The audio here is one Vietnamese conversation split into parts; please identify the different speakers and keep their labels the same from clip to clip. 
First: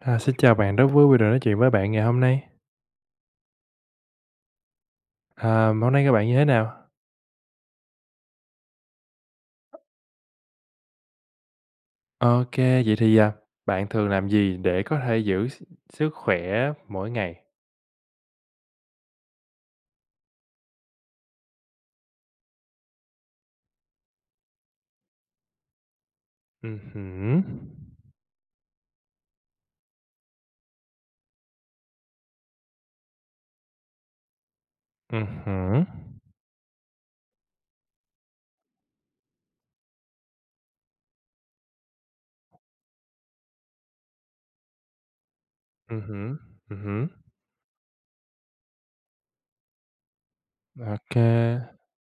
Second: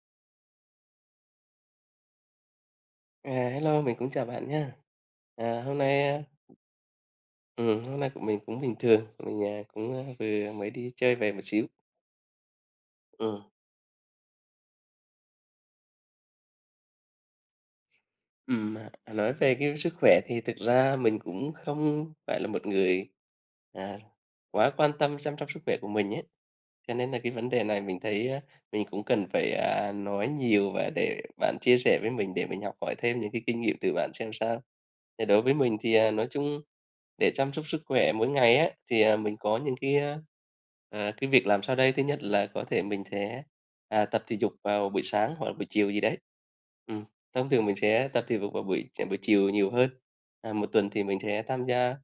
Speaker 1: À, xin chào bạn, rất vui vì được nói chuyện với bạn ngày hôm nay.
Speaker 2: À, hello, mình cũng chào bạn nha. À,
Speaker 1: Hôm nay các bạn như thế nào?
Speaker 2: hôm nay của mình cũng bình thường, mình, cũng, vừa mới đi chơi về một xíu.
Speaker 1: OK, vậy thì, à,
Speaker 2: Ừm.
Speaker 1: bạn thường làm gì để có thể giữ sức khỏe mỗi ngày?
Speaker 2: Ừm, nói về cái sức khỏe thì thực ra mình cũng không phải là một người, à, quá quan tâm chăm sóc sức khỏe của mình ấy. Cho nên là cái
Speaker 1: Hứm.
Speaker 2: vấn đề này mình thấy, mình cũng cần phải, nói nhiều và để bạn chia sẻ với mình để mình học hỏi thêm những cái kinh nghiệm từ bạn xem sao. Thì đối với mình
Speaker 1: Hứm.
Speaker 2: thì, nói chung để chăm sóc sức khỏe mỗi ngày á, thì, mình có những cái, cái việc làm sau đây. Thứ nhất là có thể mình sẽ, tập thể dục vào buổi sáng hoặc là buổi chiều gì đấy.
Speaker 1: Hứm,
Speaker 2: Ừm.
Speaker 1: hứm.
Speaker 2: Thông thường mình sẽ tập thể dục vào buổi buổi chiều nhiều hơn. À, một tuần thì
Speaker 1: OK.
Speaker 2: mình sẽ tham gia,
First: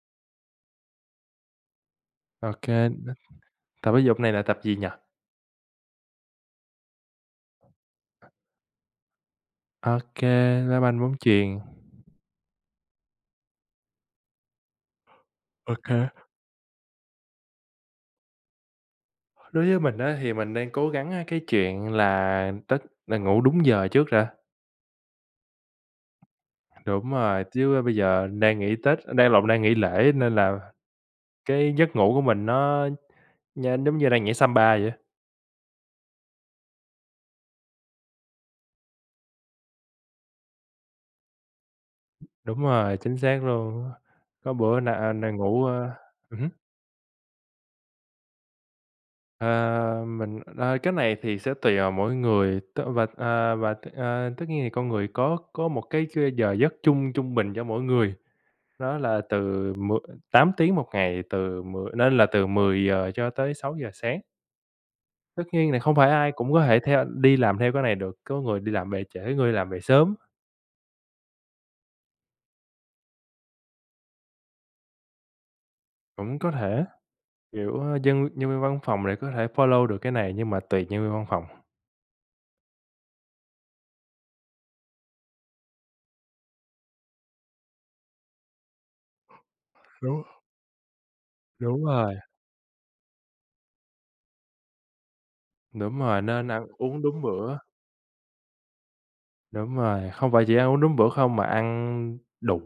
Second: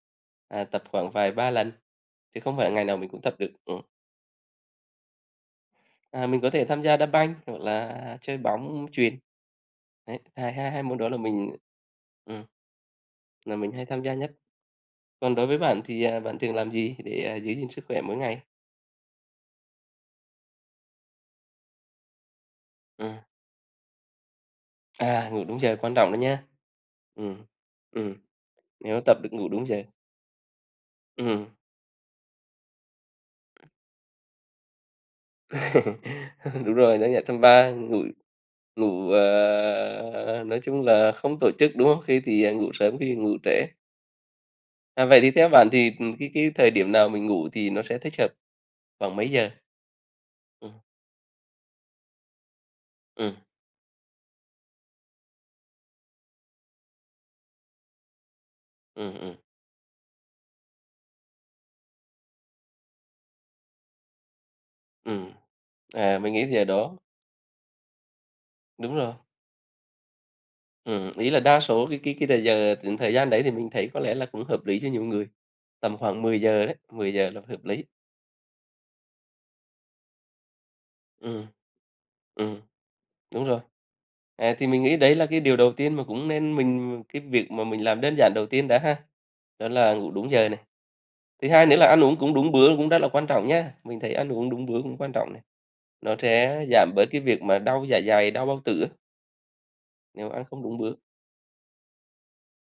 Speaker 2: tập khoảng vài 3 lần, chứ không phải
Speaker 1: OK,
Speaker 2: là ngày nào mình cũng tập được. Ừm.
Speaker 1: tập thể dục này là tập gì nhỉ?
Speaker 2: À, mình có thể tham gia đá banh hoặc là chơi bóng chuyền. Đấy,
Speaker 1: OK,
Speaker 2: hai hai
Speaker 1: đá
Speaker 2: hai môn
Speaker 1: banh,
Speaker 2: đó
Speaker 1: bóng
Speaker 2: là
Speaker 1: chuyền.
Speaker 2: mình ừm, là mình hay tham gia nhất. Còn đối với bạn thì,
Speaker 1: OK.
Speaker 2: bạn thường làm gì để, giữ gìn sức khỏe mỗi ngày?
Speaker 1: Đối với mình á, thì mình đang cố gắng á cái chuyện là Tết
Speaker 2: Ừm.
Speaker 1: là ngủ đúng giờ trước ra.
Speaker 2: À, ngủ đúng giờ quan trọng đó nha.
Speaker 1: Đúng
Speaker 2: Ừm,
Speaker 1: rồi, chứ bây
Speaker 2: ừm,
Speaker 1: giờ đang nghỉ Tết
Speaker 2: Nếu tập
Speaker 1: đang
Speaker 2: được
Speaker 1: lộn,
Speaker 2: ngủ
Speaker 1: đang
Speaker 2: đúng
Speaker 1: nghỉ
Speaker 2: giờ.
Speaker 1: lễ nên là
Speaker 2: Ừm.
Speaker 1: cái giấc ngủ của mình nó giống như đang nhảy Samba vậy á.
Speaker 2: Đúng rồi, nó nhảy trong ba, ngủ ngủ, nói chung là không tổ chức, đúng không? Khi thì,
Speaker 1: Đúng
Speaker 2: ngủ
Speaker 1: rồi,
Speaker 2: sớm, khi thì
Speaker 1: chính
Speaker 2: ngủ
Speaker 1: xác
Speaker 2: trễ.
Speaker 1: luôn. Có bữa nà
Speaker 2: À,
Speaker 1: à,
Speaker 2: vậy thì
Speaker 1: nà
Speaker 2: theo
Speaker 1: ngủ,
Speaker 2: bạn
Speaker 1: ơ
Speaker 2: thì, cái
Speaker 1: hứm.
Speaker 2: cái thời điểm nào mình ngủ thì nó sẽ thích hợp, khoảng mấy giờ?
Speaker 1: Ờ, mình
Speaker 2: Ừm,
Speaker 1: cái này thì sẽ tùy vào mỗi người và,
Speaker 2: ừm,
Speaker 1: à, và tất nhiên thì con người có một cái giờ giấc chung trung bình cho mỗi người, đó
Speaker 2: ừm,
Speaker 1: là
Speaker 2: ừm,
Speaker 1: từ 8 tiếng một ngày, từ mười giờ cho tới sáu giờ sáng.
Speaker 2: ừm.
Speaker 1: Tất nhiên là không phải
Speaker 2: À, mình
Speaker 1: ai
Speaker 2: nghĩ
Speaker 1: cũng
Speaker 2: giờ
Speaker 1: có thể
Speaker 2: đó
Speaker 1: theo đi làm theo cái này được, có người đi làm
Speaker 2: đúng
Speaker 1: về
Speaker 2: rồi,
Speaker 1: trễ, người làm về sớm,
Speaker 2: ý là đa số cái thời giờ thời gian đấy thì mình thấy có lẽ là cũng hợp lý cho nhiều người, tầm khoảng
Speaker 1: cũng
Speaker 2: mười
Speaker 1: có
Speaker 2: giờ đấy,
Speaker 1: thể.
Speaker 2: 10 giờ là hợp
Speaker 1: Kiểu,
Speaker 2: lý.
Speaker 1: ơ, dân nhân viên văn phòng để có thể follow được cái này nhưng mà tùy nhân viên văn phòng.
Speaker 2: Ừm, ừm, Đúng rồi. À, thì mình nghĩ đấy là cái điều đầu tiên mà cũng nên mình cái việc mà mình làm đơn giản đầu tiên đã ha. Đó là ngủ
Speaker 1: Đúng.
Speaker 2: đúng giờ này. Thứ hai nữa
Speaker 1: Đúng
Speaker 2: là ăn
Speaker 1: rồi,
Speaker 2: uống cũng đúng bữa cũng rất là quan trọng nhá. Mình thấy ăn uống đúng bữa cũng quan trọng này.
Speaker 1: đúng
Speaker 2: Nó
Speaker 1: rồi, nên
Speaker 2: sẽ
Speaker 1: ăn
Speaker 2: giảm
Speaker 1: uống
Speaker 2: bớt cái
Speaker 1: đúng
Speaker 2: việc
Speaker 1: bữa,
Speaker 2: mà đau dạ dày, đau bao tử á,
Speaker 1: đúng rồi,
Speaker 2: nếu
Speaker 1: không
Speaker 2: ăn
Speaker 1: phải chỉ
Speaker 2: không
Speaker 1: ăn
Speaker 2: đúng
Speaker 1: uống
Speaker 2: bữa.
Speaker 1: đúng bữa không mà ăn đủ.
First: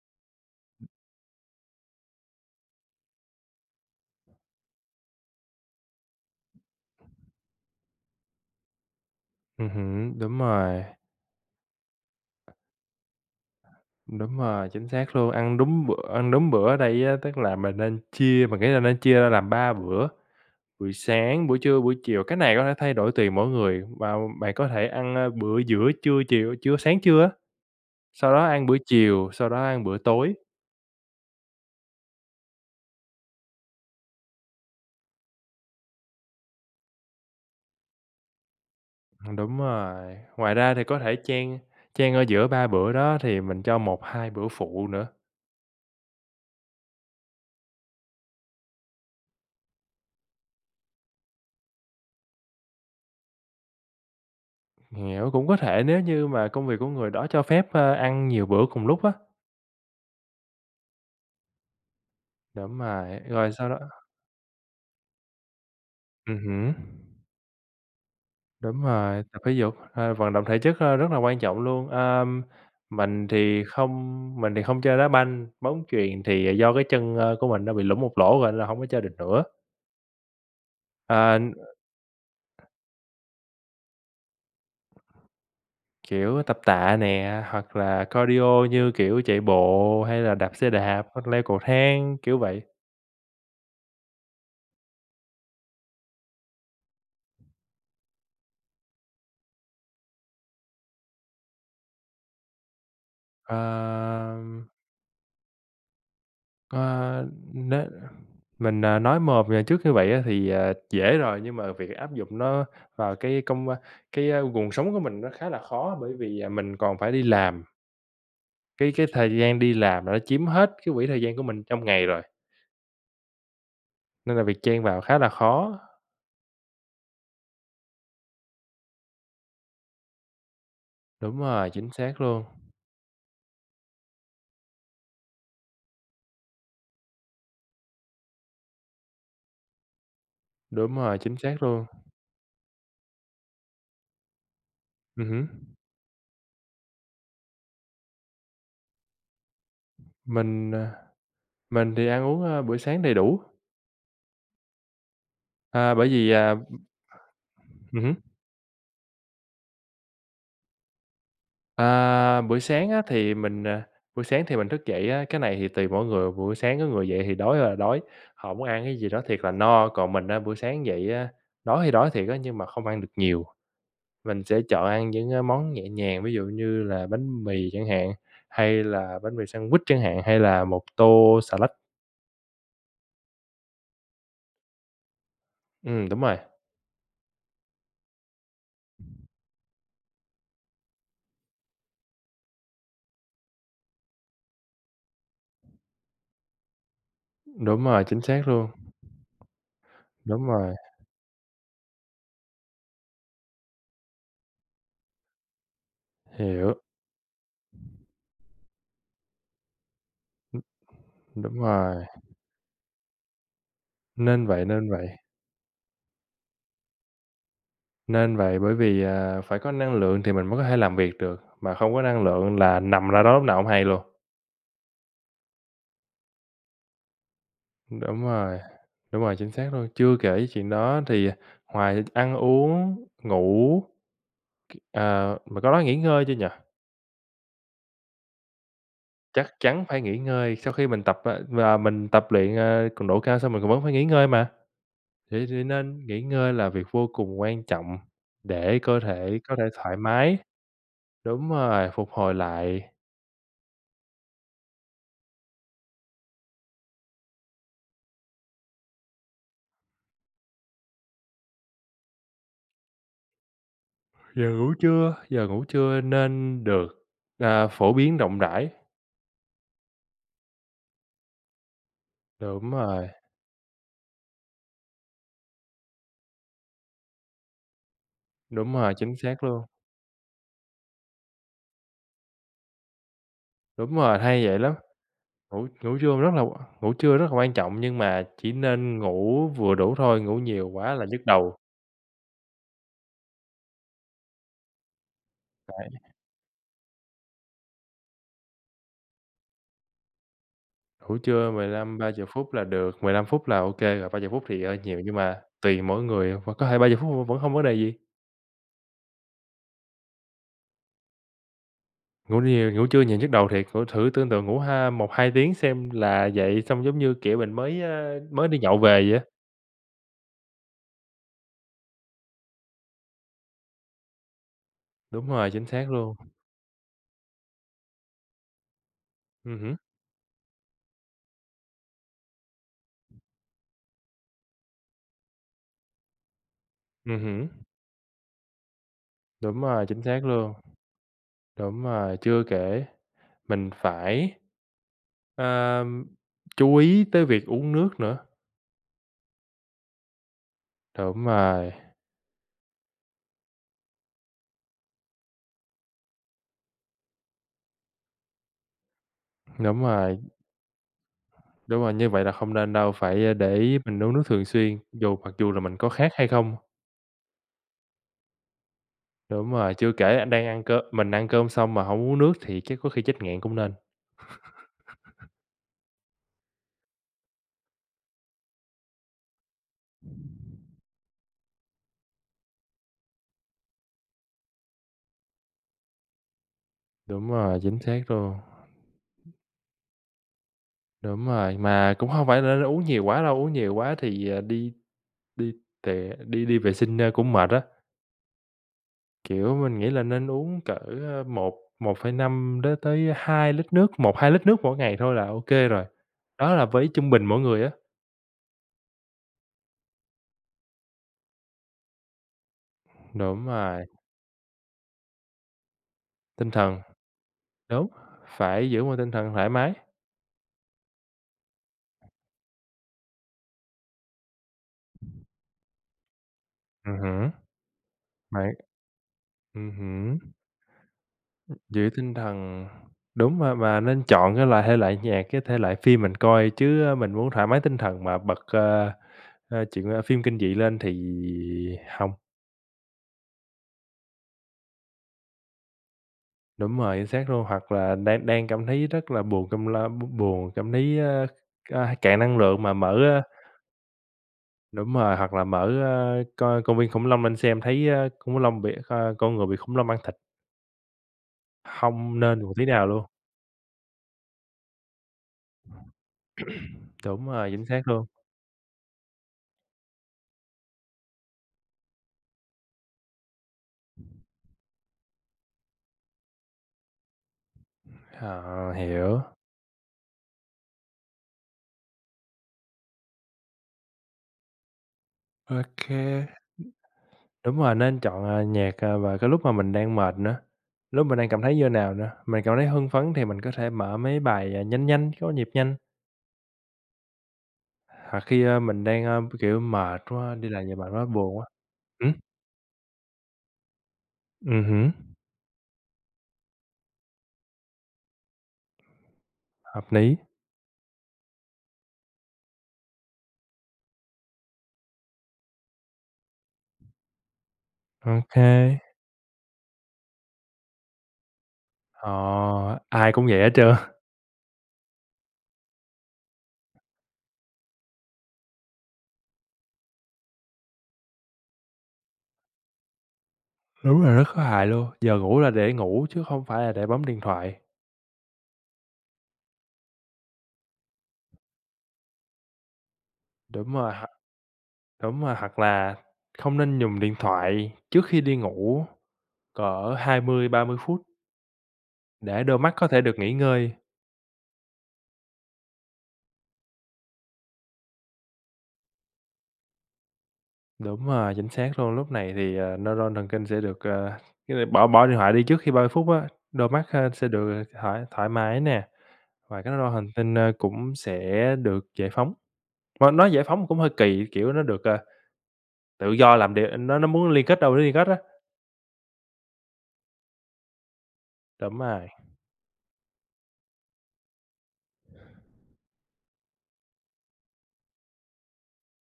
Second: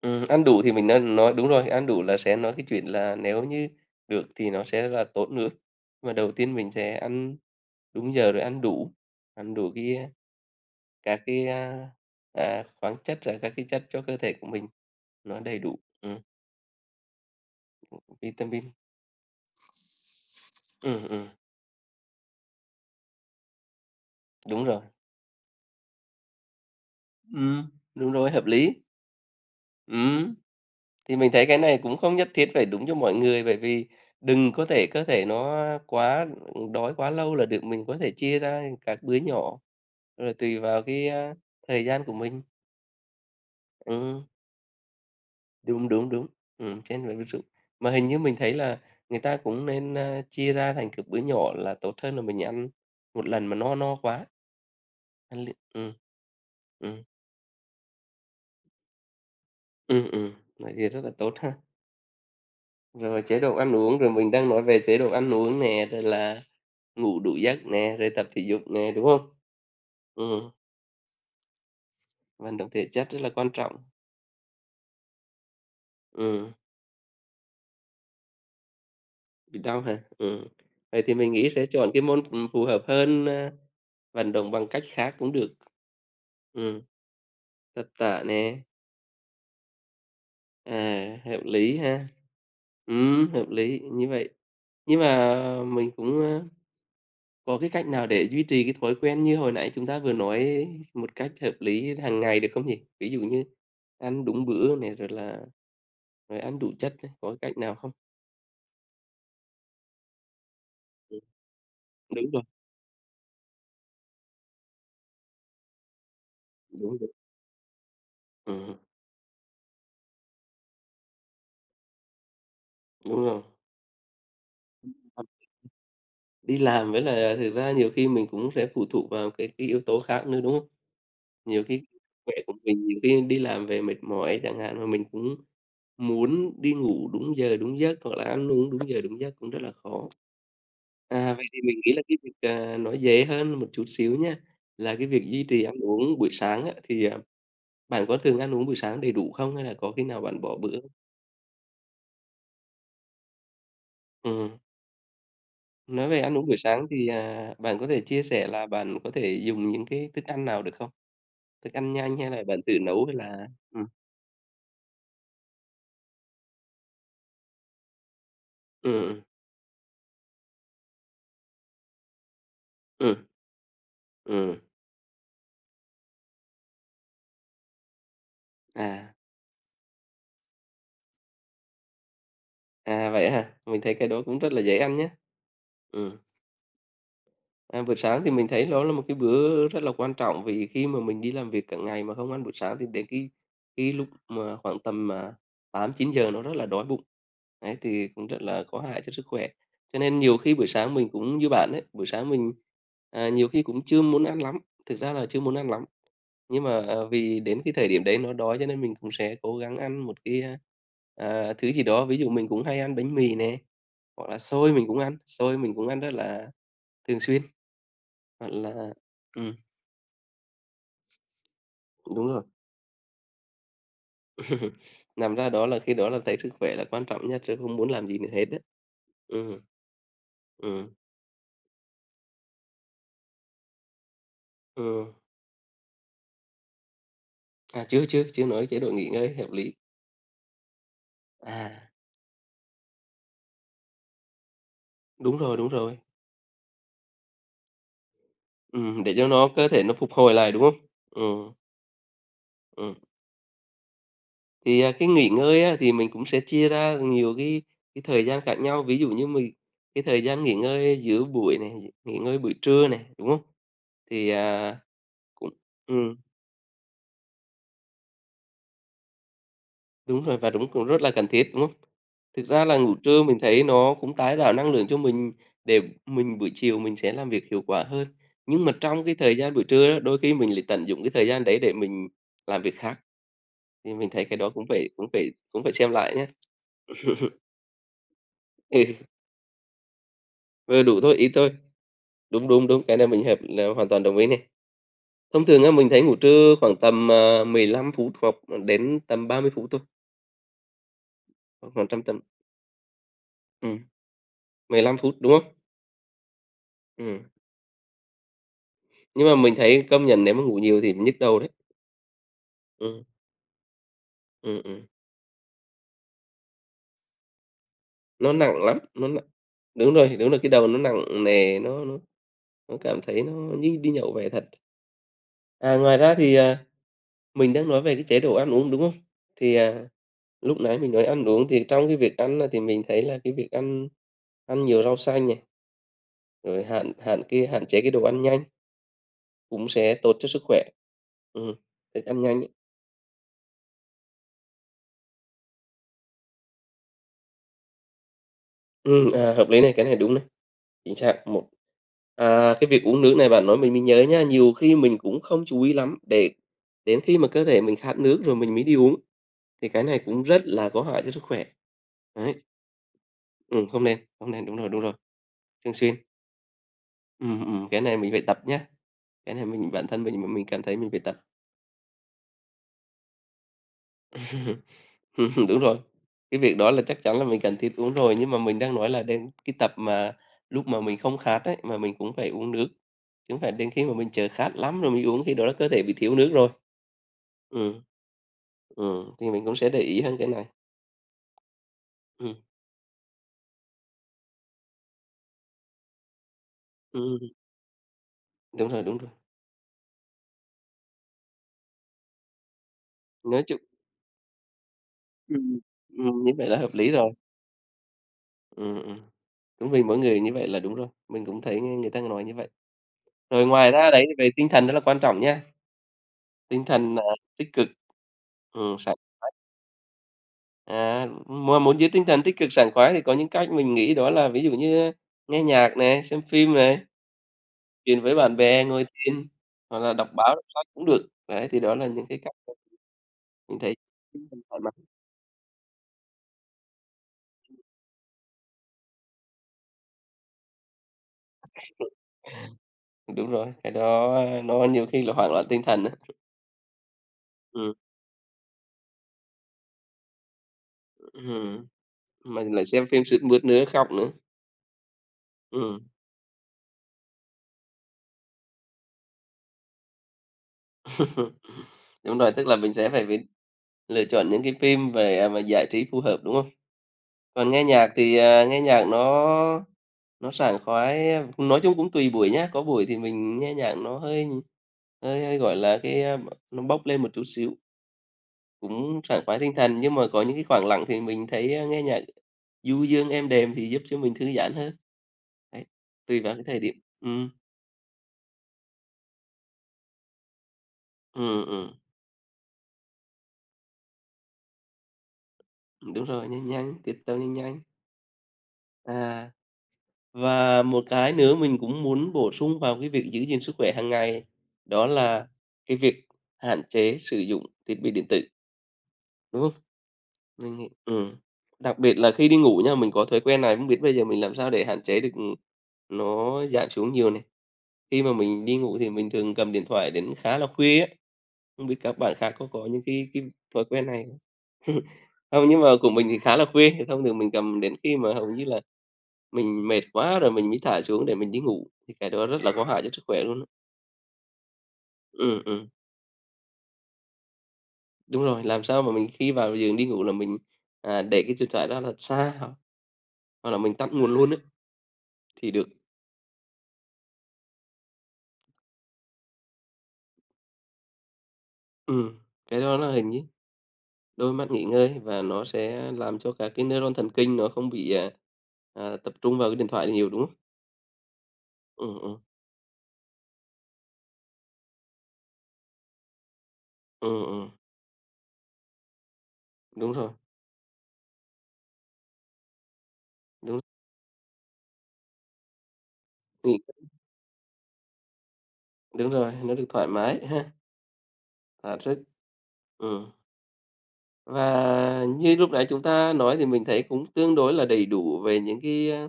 Speaker 2: Ăn đủ thì mình nói đúng rồi, ăn đủ là sẽ nói cái chuyện là nếu như được thì nó sẽ là tốt nữa. Mà đầu tiên mình sẽ ăn đúng giờ rồi ăn đủ
Speaker 1: Hứm,
Speaker 2: các cái khoáng chất rồi các cái chất cho cơ thể
Speaker 1: đúng
Speaker 2: của mình
Speaker 1: rồi, chính xác luôn,
Speaker 2: nó
Speaker 1: ăn
Speaker 2: đầy đủ.
Speaker 1: đúng
Speaker 2: Ừ.
Speaker 1: bữa. Ăn đúng bữa ở đây á, tức là mình nghĩ
Speaker 2: Vitamin,
Speaker 1: là nên chia ra làm 3 bữa, buổi
Speaker 2: ừm, ừm,
Speaker 1: sáng, buổi trưa, buổi chiều. Cái này có thể thay đổi tùy mỗi người và bạn
Speaker 2: đúng
Speaker 1: có
Speaker 2: rồi.
Speaker 1: thể ăn ơ, bữa giữa trưa, chiều trưa sáng trưa á,
Speaker 2: Ừm, đúng rồi,
Speaker 1: sau
Speaker 2: hợp
Speaker 1: đó ăn bữa
Speaker 2: lý.
Speaker 1: chiều, sau đó ăn bữa
Speaker 2: Ừm,
Speaker 1: tối.
Speaker 2: thì mình thấy cái này cũng không nhất thiết phải đúng cho mọi người, bởi vì đừng có thể cơ thể nó quá đói quá lâu là được, mình có thể chia ra các bữa nhỏ,
Speaker 1: Đúng rồi,
Speaker 2: rồi
Speaker 1: ngoài
Speaker 2: tùy
Speaker 1: ra
Speaker 2: vào
Speaker 1: thì có
Speaker 2: cái,
Speaker 1: thể chan
Speaker 2: thời gian của
Speaker 1: chan ở
Speaker 2: mình.
Speaker 1: giữa 3 bữa đó thì mình cho một
Speaker 2: Ừm,
Speaker 1: hai bữa phụ nữa,
Speaker 2: Đúng, đúng, đúng, trên là ví dụ. Mà hình như mình thấy là người ta cũng nên, chia ra thành các bữa nhỏ là tốt hơn là mình ăn một lần mà no no quá,
Speaker 1: hiểu,
Speaker 2: ăn
Speaker 1: cũng
Speaker 2: liền.
Speaker 1: có thể
Speaker 2: Ừm.
Speaker 1: nếu như mà công việc của
Speaker 2: Ừm,
Speaker 1: người đó cho phép ơ, ăn nhiều bữa cùng lúc á.
Speaker 2: ừm, ừm, Vậy thì rất là tốt ha.
Speaker 1: Đúng rồi,
Speaker 2: Rồi chế
Speaker 1: rồi
Speaker 2: độ
Speaker 1: sau
Speaker 2: ăn
Speaker 1: đó
Speaker 2: uống, rồi mình đang nói về chế độ ăn uống nè, rồi là
Speaker 1: hứm,
Speaker 2: ngủ đủ giấc nè, rồi tập thể dục
Speaker 1: đúng
Speaker 2: nè, đúng không?
Speaker 1: rồi, tập thể dục, ờ, vận động
Speaker 2: Ừ,
Speaker 1: thể chất ơ, rất là quan trọng luôn.
Speaker 2: vận động thể chất rất
Speaker 1: Mình
Speaker 2: là quan
Speaker 1: thì
Speaker 2: trọng.
Speaker 1: không mình thì không chơi đá banh, bóng chuyền
Speaker 2: Ừ,
Speaker 1: thì do cái chân ơ, của mình nó bị lủng một lỗ rồi nên là hông có chơi được nữa.
Speaker 2: bị đau hả? Ừ, vậy thì mình
Speaker 1: Ờ
Speaker 2: nghĩ sẽ chọn cái môn, phù hợp hơn, vận động bằng cách khác cũng được.
Speaker 1: Kiểu tập
Speaker 2: Ừ,
Speaker 1: tạ nè, hoặc
Speaker 2: tập
Speaker 1: là
Speaker 2: tạ nè,
Speaker 1: cardio như kiểu chạy bộ hay là đạp xe đạp hoặc
Speaker 2: hợp
Speaker 1: leo cầu
Speaker 2: lý ha.
Speaker 1: thang, kiểu vậy.
Speaker 2: Ừ, hợp lý, như vậy. Nhưng mà mình cũng, có cái cách nào để duy trì cái thói quen như hồi nãy chúng ta vừa nói một cách hợp lý hàng ngày được không nhỉ? Ví dụ như
Speaker 1: Ờ,
Speaker 2: ăn đúng bữa này, rồi ăn đủ chất này,
Speaker 1: ờ,
Speaker 2: có cách nào
Speaker 1: nếu
Speaker 2: không?
Speaker 1: mình à, nói mồm về trước như vậy á thì à, dễ
Speaker 2: Ừm,
Speaker 1: rồi, nhưng mà việc áp
Speaker 2: Đúng
Speaker 1: dụng
Speaker 2: rồi,
Speaker 1: nó vào cái a, guồng sống của mình nó khá là khó, bởi vì à, mình
Speaker 2: đúng,
Speaker 1: còn
Speaker 2: rồi.
Speaker 1: phải đi làm,
Speaker 2: Ừm,
Speaker 1: cái thời gian đi làm nó chiếm hết cái quỹ thời gian của mình trong ngày rồi,
Speaker 2: Đúng rồi.
Speaker 1: nên là việc chen vào khá là khó.
Speaker 2: Đi làm với là thực ra nhiều khi mình cũng sẽ phụ thuộc vào cái yếu tố khác nữa, đúng không?
Speaker 1: Đúng
Speaker 2: Nhiều
Speaker 1: rồi,
Speaker 2: khi
Speaker 1: chính xác
Speaker 2: khỏe
Speaker 1: luôn,
Speaker 2: của mình nhiều khi đi làm về mệt mỏi chẳng hạn, mà mình cũng muốn đi ngủ đúng giờ, đúng giấc hoặc là ăn uống đúng giờ, đúng giấc cũng rất là khó.
Speaker 1: đúng rồi,
Speaker 2: À,
Speaker 1: chính
Speaker 2: vậy thì
Speaker 1: xác
Speaker 2: mình
Speaker 1: luôn.
Speaker 2: nghĩ là cái việc, nói dễ hơn một chút xíu nha, là cái việc duy trì ăn
Speaker 1: Hứm.
Speaker 2: uống buổi sáng á, thì, bạn có thường ăn uống buổi sáng đầy đủ không hay là có khi nào bạn bỏ
Speaker 1: mình,
Speaker 2: bữa?
Speaker 1: à Mình thì ăn uống a, bữa sáng đầy đủ,
Speaker 2: Ừm,
Speaker 1: à,
Speaker 2: nói
Speaker 1: bởi
Speaker 2: về
Speaker 1: vì
Speaker 2: ăn uống
Speaker 1: à
Speaker 2: buổi sáng thì, bạn có thể
Speaker 1: hứm,
Speaker 2: chia sẻ là bạn có thể dùng những cái thức ăn nào được không? Thức ăn nhanh hay
Speaker 1: à,
Speaker 2: là
Speaker 1: bữa
Speaker 2: bạn tự
Speaker 1: sáng á
Speaker 2: nấu hay
Speaker 1: thì
Speaker 2: là
Speaker 1: mình, à buổi sáng thì mình thức dậy á, cái này thì tùy mỗi người, buổi sáng có người dậy thì đói là đói, họ muốn ăn
Speaker 2: ừm,
Speaker 1: cái gì
Speaker 2: ừm,
Speaker 1: đó thiệt là no, còn mình á, buổi sáng dậy á, đói thì đói thiệt á, nhưng mà không ăn được
Speaker 2: ừm,
Speaker 1: nhiều. Mình
Speaker 2: ừm,
Speaker 1: sẽ chọn ăn những a, món nhẹ nhàng, ví dụ như là bánh mì chẳng hạn, hay
Speaker 2: à,
Speaker 1: là bánh mì sandwich chẳng hạn, hay là một tô salad lách.
Speaker 2: vậy á hả? Mình thấy cái đó cũng rất là dễ ăn nhá. Ừm.
Speaker 1: Đúng rồi,
Speaker 2: À, bữa sáng thì mình thấy đó là một cái bữa rất là quan trọng vì khi mà mình đi làm việc cả ngày mà không ăn bữa sáng thì đến cái lúc mà khoảng tầm mà tám chín giờ nó rất là đói bụng. Đấy
Speaker 1: đúng rồi,
Speaker 2: thì
Speaker 1: chính
Speaker 2: cũng rất
Speaker 1: xác
Speaker 2: là
Speaker 1: luôn,
Speaker 2: có hại cho sức khỏe. Cho nên nhiều
Speaker 1: đúng
Speaker 2: khi buổi
Speaker 1: rồi,
Speaker 2: sáng mình cũng như bạn đấy, buổi sáng mình nhiều khi cũng chưa muốn ăn lắm, thực ra là chưa muốn ăn lắm. Nhưng
Speaker 1: hiểu,
Speaker 2: mà vì đến cái thời điểm đấy nó đói cho nên mình cũng sẽ cố gắng ăn một cái,
Speaker 1: đúng
Speaker 2: thứ gì
Speaker 1: rồi,
Speaker 2: đó, ví dụ mình cũng hay ăn bánh mì nè, hoặc là
Speaker 1: nên vậy,
Speaker 2: xôi mình
Speaker 1: nên
Speaker 2: cũng
Speaker 1: vậy.
Speaker 2: ăn, xôi mình cũng ăn rất là thường xuyên.
Speaker 1: Nên
Speaker 2: Bạn
Speaker 1: vậy, bởi
Speaker 2: là
Speaker 1: vì à,
Speaker 2: ừm,
Speaker 1: phải có năng lượng thì mình mới có thể làm việc được, mà không có năng
Speaker 2: đúng rồi.
Speaker 1: lượng là nằm ra đó lúc nào hông hay luôn.
Speaker 2: Nằm ra đó là khi đó là thấy sức khỏe là quan trọng nhất rồi không muốn làm gì
Speaker 1: Đúng
Speaker 2: nữa hết á.
Speaker 1: rồi, đúng rồi, chính
Speaker 2: Ừ
Speaker 1: xác luôn. Chưa kể cái chuyện
Speaker 2: ừ.
Speaker 1: đó thì ngoài ăn uống, ngủ,
Speaker 2: Ừm.
Speaker 1: mà có nói nghỉ ngơi chưa nhỉ?
Speaker 2: À, chưa, chưa, chưa nói chế độ nghỉ ngơi
Speaker 1: Chắc
Speaker 2: hợp lý.
Speaker 1: chắn phải nghỉ ngơi, sau khi mình tập á
Speaker 2: À,
Speaker 1: và mình tập luyện ờ, cường độ cao xong mình cũng vẫn phải nghỉ ngơi mà.
Speaker 2: đúng
Speaker 1: Thế
Speaker 2: rồi,
Speaker 1: thì
Speaker 2: đúng rồi.
Speaker 1: nên nghỉ ngơi là việc vô cùng quan trọng để cơ
Speaker 2: Ừ, để cho
Speaker 1: thể
Speaker 2: nó
Speaker 1: có thể
Speaker 2: cơ thể nó
Speaker 1: thoải
Speaker 2: phục hồi
Speaker 1: mái.
Speaker 2: lại, đúng không? Ừ.
Speaker 1: Đúng rồi, phục hồi lại.
Speaker 2: Ừm. Thì, cái nghỉ ngơi á thì mình cũng sẽ chia ra nhiều cái thời gian khác nhau, ví dụ như mình cái thời gian nghỉ ngơi giữa buổi này, nghỉ ngơi buổi trưa này, đúng không? Thì,
Speaker 1: Giờ ngủ trưa, giờ
Speaker 2: cũng
Speaker 1: ngủ trưa
Speaker 2: ừm.
Speaker 1: nên được à, phổ biến rộng rãi.
Speaker 2: Đúng rồi, và đúng cũng rất là cần thiết, đúng không? Thực ra
Speaker 1: Đúng
Speaker 2: là ngủ
Speaker 1: rồi,
Speaker 2: trưa mình thấy nó cũng tái tạo năng lượng cho mình để mình buổi chiều mình sẽ làm việc hiệu quả hơn. Nhưng mà
Speaker 1: đúng rồi,
Speaker 2: trong cái
Speaker 1: chính
Speaker 2: thời
Speaker 1: xác
Speaker 2: gian
Speaker 1: luôn.
Speaker 2: buổi trưa đó, đôi khi mình lại tận dụng cái thời gian đấy để mình làm việc khác, thì
Speaker 1: Đúng
Speaker 2: mình
Speaker 1: rồi,
Speaker 2: thấy cái
Speaker 1: hay
Speaker 2: đó
Speaker 1: vậy
Speaker 2: cũng
Speaker 1: lắm.
Speaker 2: phải cũng phải cũng
Speaker 1: Ngủ
Speaker 2: phải xem
Speaker 1: ngủ
Speaker 2: lại
Speaker 1: trưa
Speaker 2: nhé.
Speaker 1: rất là Ngủ trưa rất là quan trọng nhưng mà chỉ
Speaker 2: Ừ,
Speaker 1: nên ngủ vừa đủ thôi, ngủ nhiều
Speaker 2: vừa
Speaker 1: quá
Speaker 2: đủ
Speaker 1: là
Speaker 2: thôi,
Speaker 1: nhức
Speaker 2: ý tôi.
Speaker 1: đầu.
Speaker 2: Đúng, đúng, đúng, cái này mình hợp là hoàn toàn đồng ý này. Thông thường á, mình
Speaker 1: Đấy,
Speaker 2: thấy ngủ trưa khoảng tầm, 15 phút hoặc đến tầm 30 phút thôi,
Speaker 1: ngủ trưa mười
Speaker 2: khoảng
Speaker 1: lăm
Speaker 2: tầm
Speaker 1: ba
Speaker 2: tầm
Speaker 1: 30 phút là được, 15 phút là
Speaker 2: ừ,
Speaker 1: ok rồi, 30 phút thì hơi
Speaker 2: 15
Speaker 1: nhiều
Speaker 2: phút,
Speaker 1: nhưng
Speaker 2: đúng
Speaker 1: mà
Speaker 2: không?
Speaker 1: tùy mỗi người và có thể 30
Speaker 2: Ừm,
Speaker 1: phút vẫn không vấn đề gì.
Speaker 2: nhưng mà mình thấy công nhận nếu mà ngủ nhiều thì nhức đầu đấy.
Speaker 1: Ngủ trưa
Speaker 2: Ừ,
Speaker 1: nhiều nhức đầu thiệt, ngủ thử tương tự ngủ
Speaker 2: ừ,
Speaker 1: một 2 tiếng xem là vậy xong giống như kiểu mình mới a,
Speaker 2: nó
Speaker 1: mới đi
Speaker 2: nặng lắm,
Speaker 1: nhậu về
Speaker 2: nó
Speaker 1: vậy á.
Speaker 2: nặng, đúng rồi, đúng là cái đầu nó nặng nề, nó cảm thấy nó như đi nhậu vậy thật.
Speaker 1: Đúng rồi, chính
Speaker 2: À,
Speaker 1: xác
Speaker 2: ngoài ra
Speaker 1: luôn.
Speaker 2: thì, mình đang nói về cái chế độ ăn uống, đúng không? Thì,
Speaker 1: Hứm,
Speaker 2: lúc nãy mình nói ăn uống thì trong cái việc ăn á thì mình thấy là cái việc ăn ăn nhiều rau xanh này, rồi hạn hạn cái
Speaker 1: hứm,
Speaker 2: hạn chế cái đồ ăn nhanh
Speaker 1: đúng
Speaker 2: cũng
Speaker 1: rồi,
Speaker 2: sẽ
Speaker 1: chính
Speaker 2: tốt
Speaker 1: xác
Speaker 2: cho sức
Speaker 1: luôn.
Speaker 2: khỏe. Ừm,
Speaker 1: Đúng
Speaker 2: thức
Speaker 1: rồi,
Speaker 2: ăn nhanh
Speaker 1: chưa
Speaker 2: ấy.
Speaker 1: kể mình phải ờ, chú ý tới việc uống nước nữa.
Speaker 2: À, hợp lý này, cái này đúng này. Chính
Speaker 1: Đúng
Speaker 2: xác, một
Speaker 1: rồi,
Speaker 2: cái việc uống nước này bạn nói mình nhớ nha, nhiều khi mình cũng không chú ý lắm, để đến khi mà cơ thể mình khát nước rồi mình mới đi uống, thì
Speaker 1: đúng
Speaker 2: cái này
Speaker 1: rồi,
Speaker 2: cũng rất là có hại cho sức khỏe.
Speaker 1: đúng rồi, như vậy là
Speaker 2: Đấy.
Speaker 1: không nên đâu, phải a, để ý
Speaker 2: Không nên,
Speaker 1: mình uống nước
Speaker 2: không nên,
Speaker 1: thường xuyên,
Speaker 2: đúng rồi,
Speaker 1: dù mặc dù là
Speaker 2: thường
Speaker 1: mình có
Speaker 2: xuyên.
Speaker 1: khát hay không.
Speaker 2: Cái này mình phải tập nhá, cái này
Speaker 1: Đúng
Speaker 2: mình
Speaker 1: rồi,
Speaker 2: bản
Speaker 1: chưa
Speaker 2: thân
Speaker 1: kể
Speaker 2: mình
Speaker 1: anh
Speaker 2: mình mình
Speaker 1: đang
Speaker 2: cảm
Speaker 1: ăn
Speaker 2: thấy
Speaker 1: cơm,
Speaker 2: mình phải
Speaker 1: mình
Speaker 2: tập.
Speaker 1: ăn cơm xong mà không uống nước thì chắc có khi chết nghẹn cũng nên.
Speaker 2: Đúng rồi. Cái việc đó là chắc chắn là mình cần thiết uống rồi, nhưng mà mình đang nói là đến cái tập mà lúc mà mình không khát ấy, mà mình cũng phải uống nước, chứ không phải đến khi mà mình chờ khát lắm rồi mình uống, khi đó là cơ thể bị thiếu nước rồi.
Speaker 1: Đúng rồi, chính
Speaker 2: Ừm,
Speaker 1: xác luôn.
Speaker 2: thì mình cũng sẽ để ý hơn cái này.
Speaker 1: Đúng rồi, mà cũng không
Speaker 2: Ừm,
Speaker 1: phải là nên uống nhiều quá đâu, uống nhiều quá thì à, đi đi tè, đi đi vệ sinh ơ,
Speaker 2: ừm,
Speaker 1: cũng mệt á.
Speaker 2: Đúng rồi, đúng rồi.
Speaker 1: Kiểu, mình nghĩ là nên uống cỡ ơ, một 1,5 đến tới
Speaker 2: Nói
Speaker 1: 2
Speaker 2: chung
Speaker 1: lít nước, một 2 lít nước mỗi ngày thôi là
Speaker 2: ừm,
Speaker 1: ok rồi.
Speaker 2: như vậy
Speaker 1: Đó
Speaker 2: là
Speaker 1: là
Speaker 2: hợp
Speaker 1: với
Speaker 2: lý
Speaker 1: trung
Speaker 2: rồi.
Speaker 1: bình mỗi người á.
Speaker 2: Ừm, ừm, Đúng vì mỗi người như vậy là đúng rồi, mình cũng thấy nghe người ta nói như vậy. Rồi
Speaker 1: Đúng
Speaker 2: ngoài
Speaker 1: rồi,
Speaker 2: ra đấy, về tinh thần rất là quan trọng nha,
Speaker 1: tinh
Speaker 2: tinh
Speaker 1: thần,
Speaker 2: thần, à, tích cực.
Speaker 1: đúng, phải giữ một
Speaker 2: Sẵn
Speaker 1: tinh thần thoải mái.
Speaker 2: À, mà muốn giữ tinh thần tích cực sảng khoái thì có những cách mình nghĩ đó là ví dụ như nghe nhạc này, xem phim này,
Speaker 1: Hứm,
Speaker 2: chuyện với bạn
Speaker 1: bạn
Speaker 2: bè, ngồi thiền hoặc là đọc
Speaker 1: hứm,
Speaker 2: báo, đọc sách cũng được. Đấy, thì đó là
Speaker 1: giữ
Speaker 2: những
Speaker 1: tinh
Speaker 2: cái cách
Speaker 1: thần đúng. mà
Speaker 2: mình thấy
Speaker 1: mà nên
Speaker 2: tinh
Speaker 1: chọn
Speaker 2: thần
Speaker 1: cái
Speaker 2: thoải mái.
Speaker 1: thể loại nhạc, cái thể loại phim mình coi chứ, ơ, mình muốn thoải mái tinh thần mà bật ờ, ờ, phim kinh dị lên thì hông.
Speaker 2: Đúng rồi, cái đó, nó nhiều khi là hoảng loạn tinh thần á.
Speaker 1: Đúng rồi, chính xác luôn. Hoặc
Speaker 2: Ừm,
Speaker 1: là đang đang cảm thấy rất là buồn, cảm thấy ơ,
Speaker 2: ừm,
Speaker 1: a, cạn năng
Speaker 2: mà
Speaker 1: lượng
Speaker 2: lại
Speaker 1: mà
Speaker 2: xem
Speaker 1: mở,
Speaker 2: phim sướt
Speaker 1: ơ
Speaker 2: mướt nữa, khóc nữa.
Speaker 1: đúng rồi, hoặc là mở,
Speaker 2: Ừm.
Speaker 1: ơ, coi công viên khủng long lên xem thấy ơ, khủng long bị ơ, con người bị khủng long ăn thịt,
Speaker 2: Đúng
Speaker 1: hông
Speaker 2: rồi,
Speaker 1: nên
Speaker 2: tức
Speaker 1: một
Speaker 2: là
Speaker 1: tí
Speaker 2: mình
Speaker 1: nào
Speaker 2: sẽ
Speaker 1: luôn.
Speaker 2: phải phải lựa chọn những cái phim về, à, mà giải trí phù hợp, đúng không?
Speaker 1: Đúng rồi,
Speaker 2: Còn nghe
Speaker 1: chính xác
Speaker 2: nhạc
Speaker 1: luôn.
Speaker 2: thì, à, nghe nhạc nó sảng khoái, nói chung cũng tùy buổi nhá, có buổi thì mình nghe nhạc nó hơi hơi hơi, gọi là, cái, nó bốc lên một chút xíu,
Speaker 1: Ờ,
Speaker 2: cũng sảng
Speaker 1: hiểu.
Speaker 2: khoái tinh thần, nhưng mà có những cái khoảng lặng thì mình thấy, a, nghe nhạc du dương êm đềm thì giúp cho mình thư giãn hơn.
Speaker 1: Ô
Speaker 2: Đấy,
Speaker 1: kê.
Speaker 2: tùy vào cái thời điểm. Ừm,
Speaker 1: Đúng rồi, nên chọn ờ, nhạc ờ, vào cái lúc mà mình đang mệt nữa, lúc mình đang cảm
Speaker 2: ừm,
Speaker 1: thấy như
Speaker 2: ừm,
Speaker 1: nào nữa. Mình cảm thấy hưng phấn thì mình có thể mở mấy bài à, nhanh nhanh, có nhịp nhanh.
Speaker 2: Đúng rồi, nhanh nhanh, tiết tấu nhanh nhanh.
Speaker 1: Thật khi a, mình đang a,
Speaker 2: À.
Speaker 1: kiểu mệt quá, đi làm
Speaker 2: Và
Speaker 1: về
Speaker 2: một
Speaker 1: mệt quá,
Speaker 2: cái nữa
Speaker 1: buồn quá.
Speaker 2: mình cũng
Speaker 1: Ừm
Speaker 2: muốn bổ sung vào cái việc giữ gìn sức khỏe hàng ngày, đó
Speaker 1: hứm,
Speaker 2: là cái việc hạn chế sử dụng thiết bị điện tử, đúng không?
Speaker 1: hợp lý,
Speaker 2: Mình nghĩ, đặc biệt là khi đi ngủ nha, mình có thói quen này, không biết bây giờ mình làm sao để hạn chế được, ừ, nó giảm xuống nhiều này. Khi mà
Speaker 1: ô
Speaker 2: mình đi
Speaker 1: kê,
Speaker 2: ngủ thì mình thường cầm điện thoại đến khá là khuya ấy, không biết các
Speaker 1: ờ,
Speaker 2: bạn khác có những cái
Speaker 1: ai
Speaker 2: cái
Speaker 1: cũng vậy hết
Speaker 2: thói
Speaker 1: trơn.
Speaker 2: quen này không? Không, nhưng mà của mình thì khá là khuya, thông thường mình cầm đến khi mà hầu như là mình mệt quá rồi mình mới thả xuống để mình đi ngủ, thì cái đó rất là có hại cho sức khỏe luôn.
Speaker 1: Đúng là rất có hài luôn, giờ ngủ
Speaker 2: Ừ,
Speaker 1: là
Speaker 2: ừ,
Speaker 1: để ngủ chứ không phải là để bấm điện thoại.
Speaker 2: đúng rồi, làm sao mà mình khi vào giường đi ngủ là mình, à, để cái điện thoại đó là xa hoặc hoặc là
Speaker 1: Đúng
Speaker 2: mình tắt
Speaker 1: rồi, hoặc
Speaker 2: nguồn luôn ấy
Speaker 1: đúng rồi,
Speaker 2: thì
Speaker 1: hoặc
Speaker 2: được.
Speaker 1: là không nên dùng điện thoại trước khi đi ngủ cỡ 20-30 phút
Speaker 2: Ừm,
Speaker 1: để đôi
Speaker 2: cái
Speaker 1: mắt
Speaker 2: đó
Speaker 1: có
Speaker 2: là
Speaker 1: thể
Speaker 2: hình
Speaker 1: được
Speaker 2: như
Speaker 1: nghỉ ngơi.
Speaker 2: đôi mắt nghỉ ngơi và nó sẽ làm cho cả cái neuron thần kinh nó không bị, tập trung vào cái điện thoại nhiều, đúng không?
Speaker 1: Đúng rồi, chính xác
Speaker 2: Ừ,
Speaker 1: luôn, lúc
Speaker 2: ừ,
Speaker 1: này thì ờ, neuron thần kinh sẽ được, ờ, nghĩa là bỏ bỏ điện thoại đi trước khi 30 phút á, đôi mắt a,
Speaker 2: ừm,
Speaker 1: sẽ
Speaker 2: ừm,
Speaker 1: được thoải thoải mái nè. Và cái nỗi
Speaker 2: đúng
Speaker 1: hành
Speaker 2: rồi,
Speaker 1: tinh ơ, cũng sẽ được giải phóng. Mà nói giải
Speaker 2: đúng,
Speaker 1: phóng cũng hơi kỳ, kiểu nó được ờ, tự do làm
Speaker 2: nghỉ
Speaker 1: điều nó muốn, liên kết đâu nó liên kết á.
Speaker 2: đúng rồi, nó được thoải mái ha, thỏa
Speaker 1: Đúng
Speaker 2: sức.
Speaker 1: rồi.
Speaker 2: Ừm, và như lúc nãy chúng ta nói thì mình thấy cũng tương đối là đầy đủ về những cái, à,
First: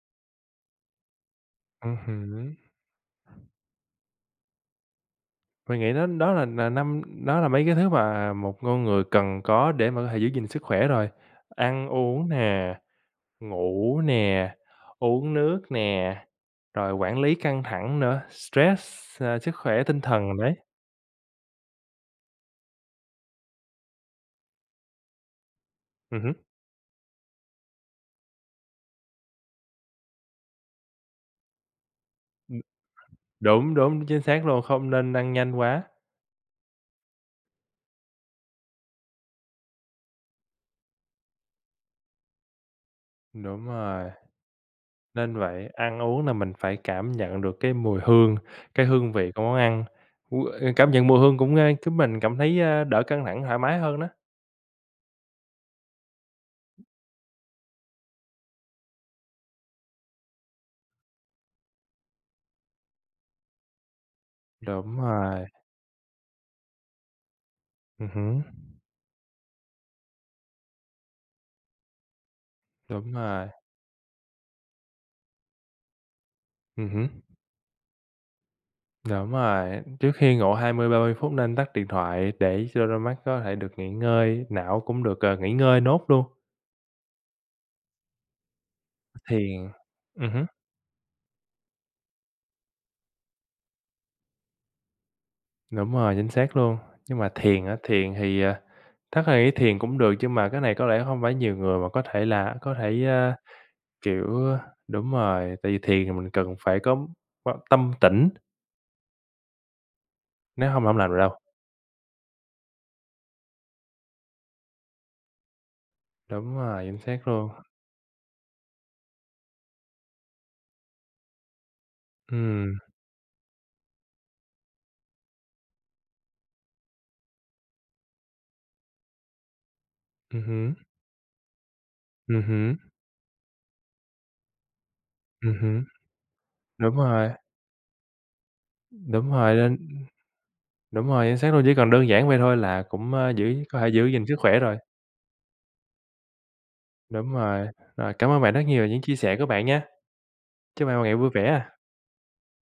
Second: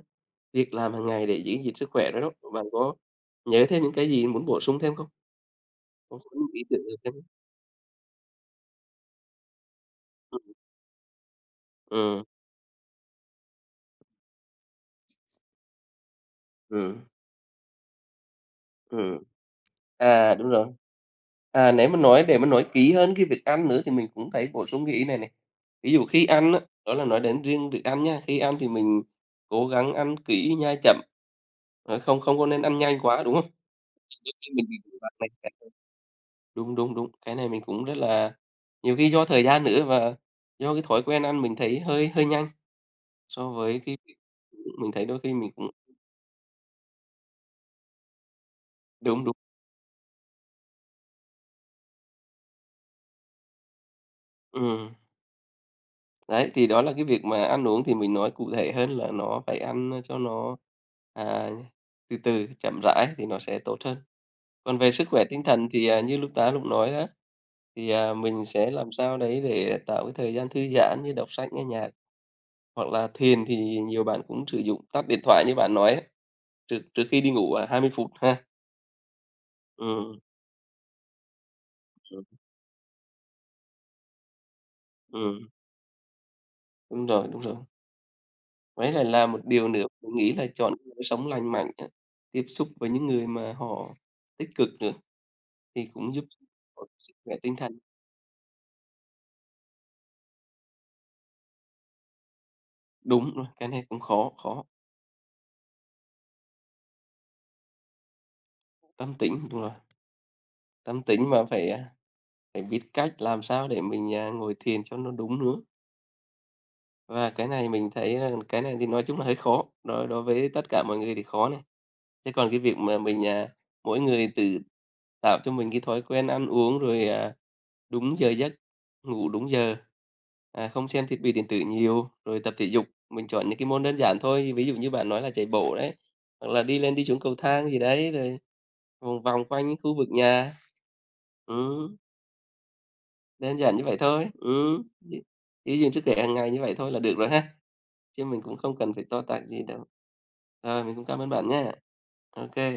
Speaker 2: việc làm hàng ngày để giữ gìn sức khỏe đó đó,
Speaker 1: Hứm.
Speaker 2: bạn có nhớ thêm những cái gì muốn bổ sung thêm không?
Speaker 1: Mình nghĩ đó
Speaker 2: Có
Speaker 1: đó
Speaker 2: những ý
Speaker 1: là
Speaker 2: tưởng gì
Speaker 1: năm
Speaker 2: thêm?
Speaker 1: đó là mấy cái thứ mà một con người cần có để mà có thể giữ gìn sức khỏe rồi. Ăn
Speaker 2: Ừm,
Speaker 1: uống nè, ngủ nè, uống nước nè, rồi
Speaker 2: ừm,
Speaker 1: quản lý căng thẳng nữa, stress,
Speaker 2: ừm.
Speaker 1: à, sức khỏe tinh
Speaker 2: À,
Speaker 1: thần
Speaker 2: đúng
Speaker 1: đấy.
Speaker 2: rồi. À, nếu mà nói để mà nói kỹ hơn cái việc ăn nữa thì mình cũng thấy bổ sung cái ý này này. Ví dụ khi
Speaker 1: Hứm.
Speaker 2: ăn á, đó là nói đến riêng việc ăn nha, khi ăn thì mình cố gắng ăn kỹ, nhai chậm, không không có
Speaker 1: Ừm,
Speaker 2: nên ăn nhanh quá, đúng không?
Speaker 1: đúng, đúng, chính
Speaker 2: Đôi
Speaker 1: xác
Speaker 2: khi
Speaker 1: luôn,
Speaker 2: mình bị
Speaker 1: không
Speaker 2: rối loạn
Speaker 1: nên
Speaker 2: này.
Speaker 1: ăn nhanh quá.
Speaker 2: Đúng, đúng, đúng, cái này mình cũng rất là nhiều khi do thời gian nữa và do cái thói quen ăn mình thấy hơi hơi nhanh. So
Speaker 1: Đúng
Speaker 2: với cái
Speaker 1: rồi.
Speaker 2: việc mình thấy đôi khi
Speaker 1: Nên
Speaker 2: mình cũng
Speaker 1: vậy, ăn uống là mình phải cảm nhận được cái mùi hương, cái hương
Speaker 2: đúng,
Speaker 1: vị
Speaker 2: đúng,
Speaker 1: của món ăn, cảm nhận mùi hương cũng ơ, khiến mình cảm thấy a, đỡ căng thẳng, thoải mái hơn đó.
Speaker 2: ừm. Đấy, thì đó là cái việc mà ăn uống thì mình nói cụ thể hơn là nó phải ăn, cho nó, à, từ từ, chậm rãi thì nó sẽ tốt hơn. Còn về
Speaker 1: Đúng
Speaker 2: sức khỏe tinh
Speaker 1: rồi,
Speaker 2: thần thì, à, như lúc tá lúc nói đó, thì, à,
Speaker 1: hứm,
Speaker 2: mình sẽ làm sao đấy để tạo cái thời gian thư giãn như đọc sách, nghe nhạc hoặc là
Speaker 1: đúng
Speaker 2: thiền
Speaker 1: rồi,
Speaker 2: thì nhiều bạn cũng sử dụng tắt điện thoại như bạn nói á, trước trước
Speaker 1: hứm,
Speaker 2: khi đi ngủ là 20 phút ha.
Speaker 1: đúng rồi. Trước
Speaker 2: Ừm,
Speaker 1: khi ngủ 20-30 phút nên tắt điện
Speaker 2: ừm,
Speaker 1: thoại để cho đôi mắt có thể được nghỉ ngơi, não cũng được ờ,
Speaker 2: ừm,
Speaker 1: nghỉ ngơi nốt luôn.
Speaker 2: Đúng rồi, đúng rồi. Với lại là một điều
Speaker 1: Thiền
Speaker 2: nữa mình nghĩ là
Speaker 1: hứm,
Speaker 2: chọn cái lối sống lành mạnh á, tiếp xúc với những người mà họ tích cực nữa thì
Speaker 1: đúng
Speaker 2: cũng
Speaker 1: rồi,
Speaker 2: giúp
Speaker 1: chính xác luôn.
Speaker 2: có sức
Speaker 1: Nhưng mà
Speaker 2: khỏe tinh thần.
Speaker 1: thiền thì ờ, thật ra nghĩ thiền cũng được, nhưng mà cái này có lẽ hông phải nhiều người mà có thể là có thể.
Speaker 2: Đúng
Speaker 1: A
Speaker 2: rồi, cái này cũng
Speaker 1: Kiểu,
Speaker 2: khó, khó.
Speaker 1: đúng rồi, tại vì thiền thì mình cần phải có tâm tĩnh,
Speaker 2: Tâm tĩnh, đúng rồi,
Speaker 1: nếu hông là hông
Speaker 2: tâm
Speaker 1: làm được
Speaker 2: tĩnh
Speaker 1: đâu.
Speaker 2: mà phải, à, phải biết cách làm sao để mình, à, ngồi thiền cho nó đúng nữa.
Speaker 1: Đúng rồi, chính xác
Speaker 2: Và cái
Speaker 1: luôn.
Speaker 2: này mình thấy là cái này thì nói chung là hơi khó, đối đối với tất cả mọi người thì khó này. Thế còn cái
Speaker 1: Ừm,
Speaker 2: việc mà mình, à, mỗi người tự tạo cho mình cái thói quen ăn uống rồi, à, đúng giờ giấc, ngủ đúng giờ, à,
Speaker 1: hứm,
Speaker 2: không xem thiết bị điện tử nhiều, rồi tập thể
Speaker 1: hứm,
Speaker 2: dục, mình chọn những cái môn đơn giản thôi, ví dụ như bạn nói là chạy bộ
Speaker 1: hứm.
Speaker 2: đấy, hoặc là đi
Speaker 1: Đúng
Speaker 2: lên đi xuống
Speaker 1: rồi,
Speaker 2: cầu thang gì đấy, rồi vòng
Speaker 1: đúng
Speaker 2: vòng
Speaker 1: rồi,
Speaker 2: quanh những khu
Speaker 1: nên
Speaker 2: vực nhà.
Speaker 1: đúng rồi, chính xác luôn, chỉ cần
Speaker 2: Ừm,
Speaker 1: đơn giản vậy thôi là cũng ơ,
Speaker 2: Đơn giản
Speaker 1: có
Speaker 2: như
Speaker 1: thể
Speaker 2: vậy
Speaker 1: giữ gìn
Speaker 2: thôi.
Speaker 1: sức khỏe rồi.
Speaker 2: Gi Giữ sức khỏe hàng ngày như vậy thôi là được rồi
Speaker 1: Đúng
Speaker 2: ha,
Speaker 1: rồi, rồi,
Speaker 2: chứ
Speaker 1: cảm ơn
Speaker 2: mình
Speaker 1: bạn
Speaker 2: cũng
Speaker 1: rất
Speaker 2: không
Speaker 1: nhiều về
Speaker 2: cần
Speaker 1: những
Speaker 2: phải
Speaker 1: chia
Speaker 2: to
Speaker 1: sẻ
Speaker 2: tát
Speaker 1: của
Speaker 2: gì
Speaker 1: bạn
Speaker 2: đâu.
Speaker 1: nha.
Speaker 2: Rồi,
Speaker 1: Chúc
Speaker 2: mình
Speaker 1: bạn một
Speaker 2: cũng
Speaker 1: ngày
Speaker 2: cảm ơn
Speaker 1: vui
Speaker 2: bạn
Speaker 1: vẻ.
Speaker 2: nhé. OK.